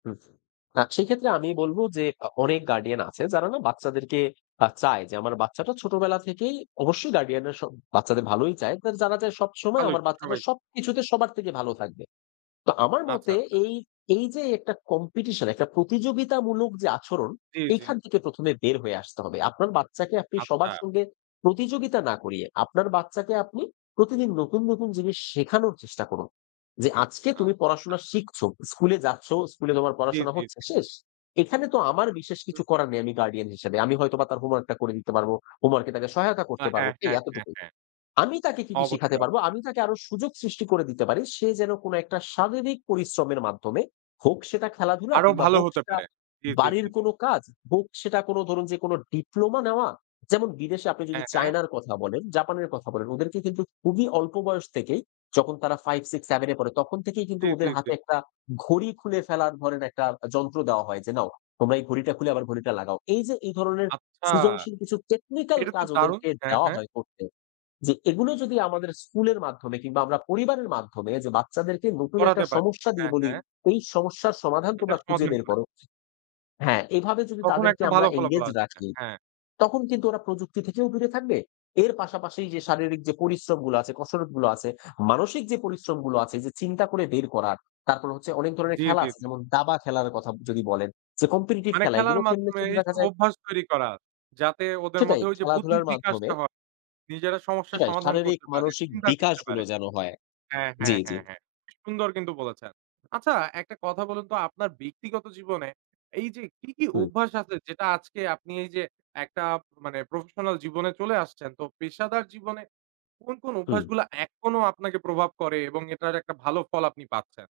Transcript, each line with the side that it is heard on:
left: হুম। আ সেক্ষেত্রে আমি বলব যে, আ অনেক গার্ডিয়ান আছে যারা না? বাচ্চাদেরকে আ চায় যে, "আমার বাচ্চাটা ছোটবেলা থেকেই;" অবশ্যই গার্ডিয়ানরা সব বাচ্চাদের ভালোই চায়। তারা চায়, "সবসময়
right: ভালোই,
left: আমার বাচ্চাটা
right: সবাই
left: সবকিছুতে, সবার থেকে ভালো থাকবে।" তো আমার
right: আচ্ছা,
left: মতে,
right: আচ্ছা।
left: এই, এই যে একটা কম্পিটিশন ,একটা প্রতিযোগিতামূলক যে আচরণ,
right: জি, জি।
left: এইখান থেকে প্রথমে বের হয়ে আসতে হবে। আপনার বাচ্চাকে আপনি সবার
right: আচ্ছা।
left: সঙ্গে প্রতিযোগিতা না করিয়ে, আপনার বাচ্চাকে আপনি প্রতিদিন নতুন, নতুন জিনিস শেখানোর চেষ্টা করুন। যে "আজকে তুমি
right: আচ্ছা, আচ্ছা।
left: পড়াশোনা শিখছো। স্কুলে যাচ্ছো, স্কুলে তোমার
right: জি,
left: পড়াশোনা
right: জি,
left: হচ্ছে,"
right: জি।
left: শেষ। এখানে তো আমার বিশেষ
right: হুম।
left: কিছু করার নেই, আমি গার্ডিয়ান হিসেবে। আমি হয়তোবা তার হোমওয়ার্কটা করে দিতে পারবো, হোমওয়ার্ক এ তাকে সহায়তা
right: না,
left: করতে পারব।
right: হ্যাঁ,
left: এই
right: হ্যাঁ, হ্যাঁ,
left: এতটুকুই।
right: হ্যাঁ।
left: আমি তাকে কি, কি শিখাতে
right: অবশ্যই,
left: পারব?
right: অবশ্যই।
left: আমি তাকে আরও সুযোগ সৃষ্টি করে দিতে পারি। সে যেন কোনো একটা শারীরিক পরিশ্রমের মাধ্যমে, হোক সেটা খেলাধুলা,
right: আরো
left: কিংবা
right: ভালো
left: হোক
right: হতে
left: সেটা
right: পারে। জি, জি, জি,
left: বাড়ির
right: জি।
left: কোন কাজ, হোক সেটা কোনো ধরুন যে কোনো, ডিপ্লোমা নেওয়া। যেমন বিদেশে আপনি যদি
right: হ্যাঁ, হ্যাঁ।
left: চায়নার কথা বলেন, জাপানের কথা বলেন, ওদেরকে কিন্তু খুবই অল্প বয়স থেকেই যখন তারা 5, 6, 7 এ পড়ে, তখন থেকেই কিন্তু
right: জি, জি,
left: ওদের
right: জি।
left: হাতে একটা, ঘড়ি খুলে ফেলার ধরেন একটা যন্ত্র দেওয়া হয়। যে "নাও, তোমরা এই ঘড়িটা খুলে আবার ঘড়িটা লাগাও।" এই যে এই ধরনের
right: আচ্ছা।
left: সৃজনশীল কিছু টেকনিক্যাল
right: এটা তো
left: কাজ
right: দারুন!
left: ওদেরকে
right: হ্যাঁ,
left: দেওয়া
right: হ্যাঁ।
left: হয় করতে। যে এগুলো যদি আমাদের স্কুলের মাধ্যমে কিংবা আমরা পরিবারের মাধ্যমে যে, বাচ্চাদেরকে নতুন একটা
right: করাতে পারি।
left: সমস্যা দিয়ে
right: হ্যাঁ,
left: বলি,
right: হ্যাঁ।
left: "এই সমস্যার সমাধান
right: এটা
left: তোমরা খুঁজে
right: সমাধান
left: বের
right: করে।
left: করো" হ্যাঁ, এভাবে যদি
right: তখন
left: তাদেরকে
right: একটা
left: আমরা
right: ভালো ফলাফল
left: এনগেজ
right: আসবে।
left: রাখি,
right: হ্যাঁ।
left: তখন কিন্তু ওরা প্রযুক্তি থেকেও দূরে থাকবে। এর পাশাপাশি যে শারীরিক যে পরিশ্রমগুলো আছে, কসরতগুলো আছে, মানসিক যে পরিশ্রমগুলো আছে যে, চিন্তা করে বের করার, তারপর হচ্ছে অনেক ধরনের
right: জি,
left: খেলা
right: জি,
left: আছে
right: জি।
left: যেমন, দাবা খেলার কথা যদি বলেন যে, কম্পিটিটিভ
right: মানে
left: খেলা।
right: খেলার
left: এগুলো খেললে
right: মাধ্যমে
left: কিন্তু দেখা
right: এইসব
left: যায়
right: অভ্যাস তৈরি করা। যাতে ওদের
left: সেটাই।
right: মধ্যে ওই যে বুদ্ধির
left: খেলাধুলার মাধ্যমে
right: বিকাশটা হ নিজেরা সমস্যার
left: সেটাই,
right: সমাধান
left: শারীরিক
right: করতে পারে,
left: মানসিক
right: চিন্তা করতে
left: বিকাশগুলো
right: পারে
left: যেন হয়।
right: হ্যাঁ,
left: জি,
right: হ্যাঁ,
left: জি।
right: হ্যাঁ, হ্যাঁ। সুন্দর কিন্তু বলেছেন। আচ্ছা, একটা কথা বলুন তো, আপনার ব্যক্তিগত জীবনে, এই যে কি, কি
left: হুম।
right: অভ্যাস আছে, যেটা আজকে আপনি এই যে একটা মানে, প্রফেশনাল জীবনে চলে আসছেন। তো পেশাদার জীবনে কোন, কোন
left: হুম।
right: অভ্যাসগুলো এখনো আপনাকে প্রভাব করে? এবং এটার একটা ভালো ফল আপনি পাচ্ছেন।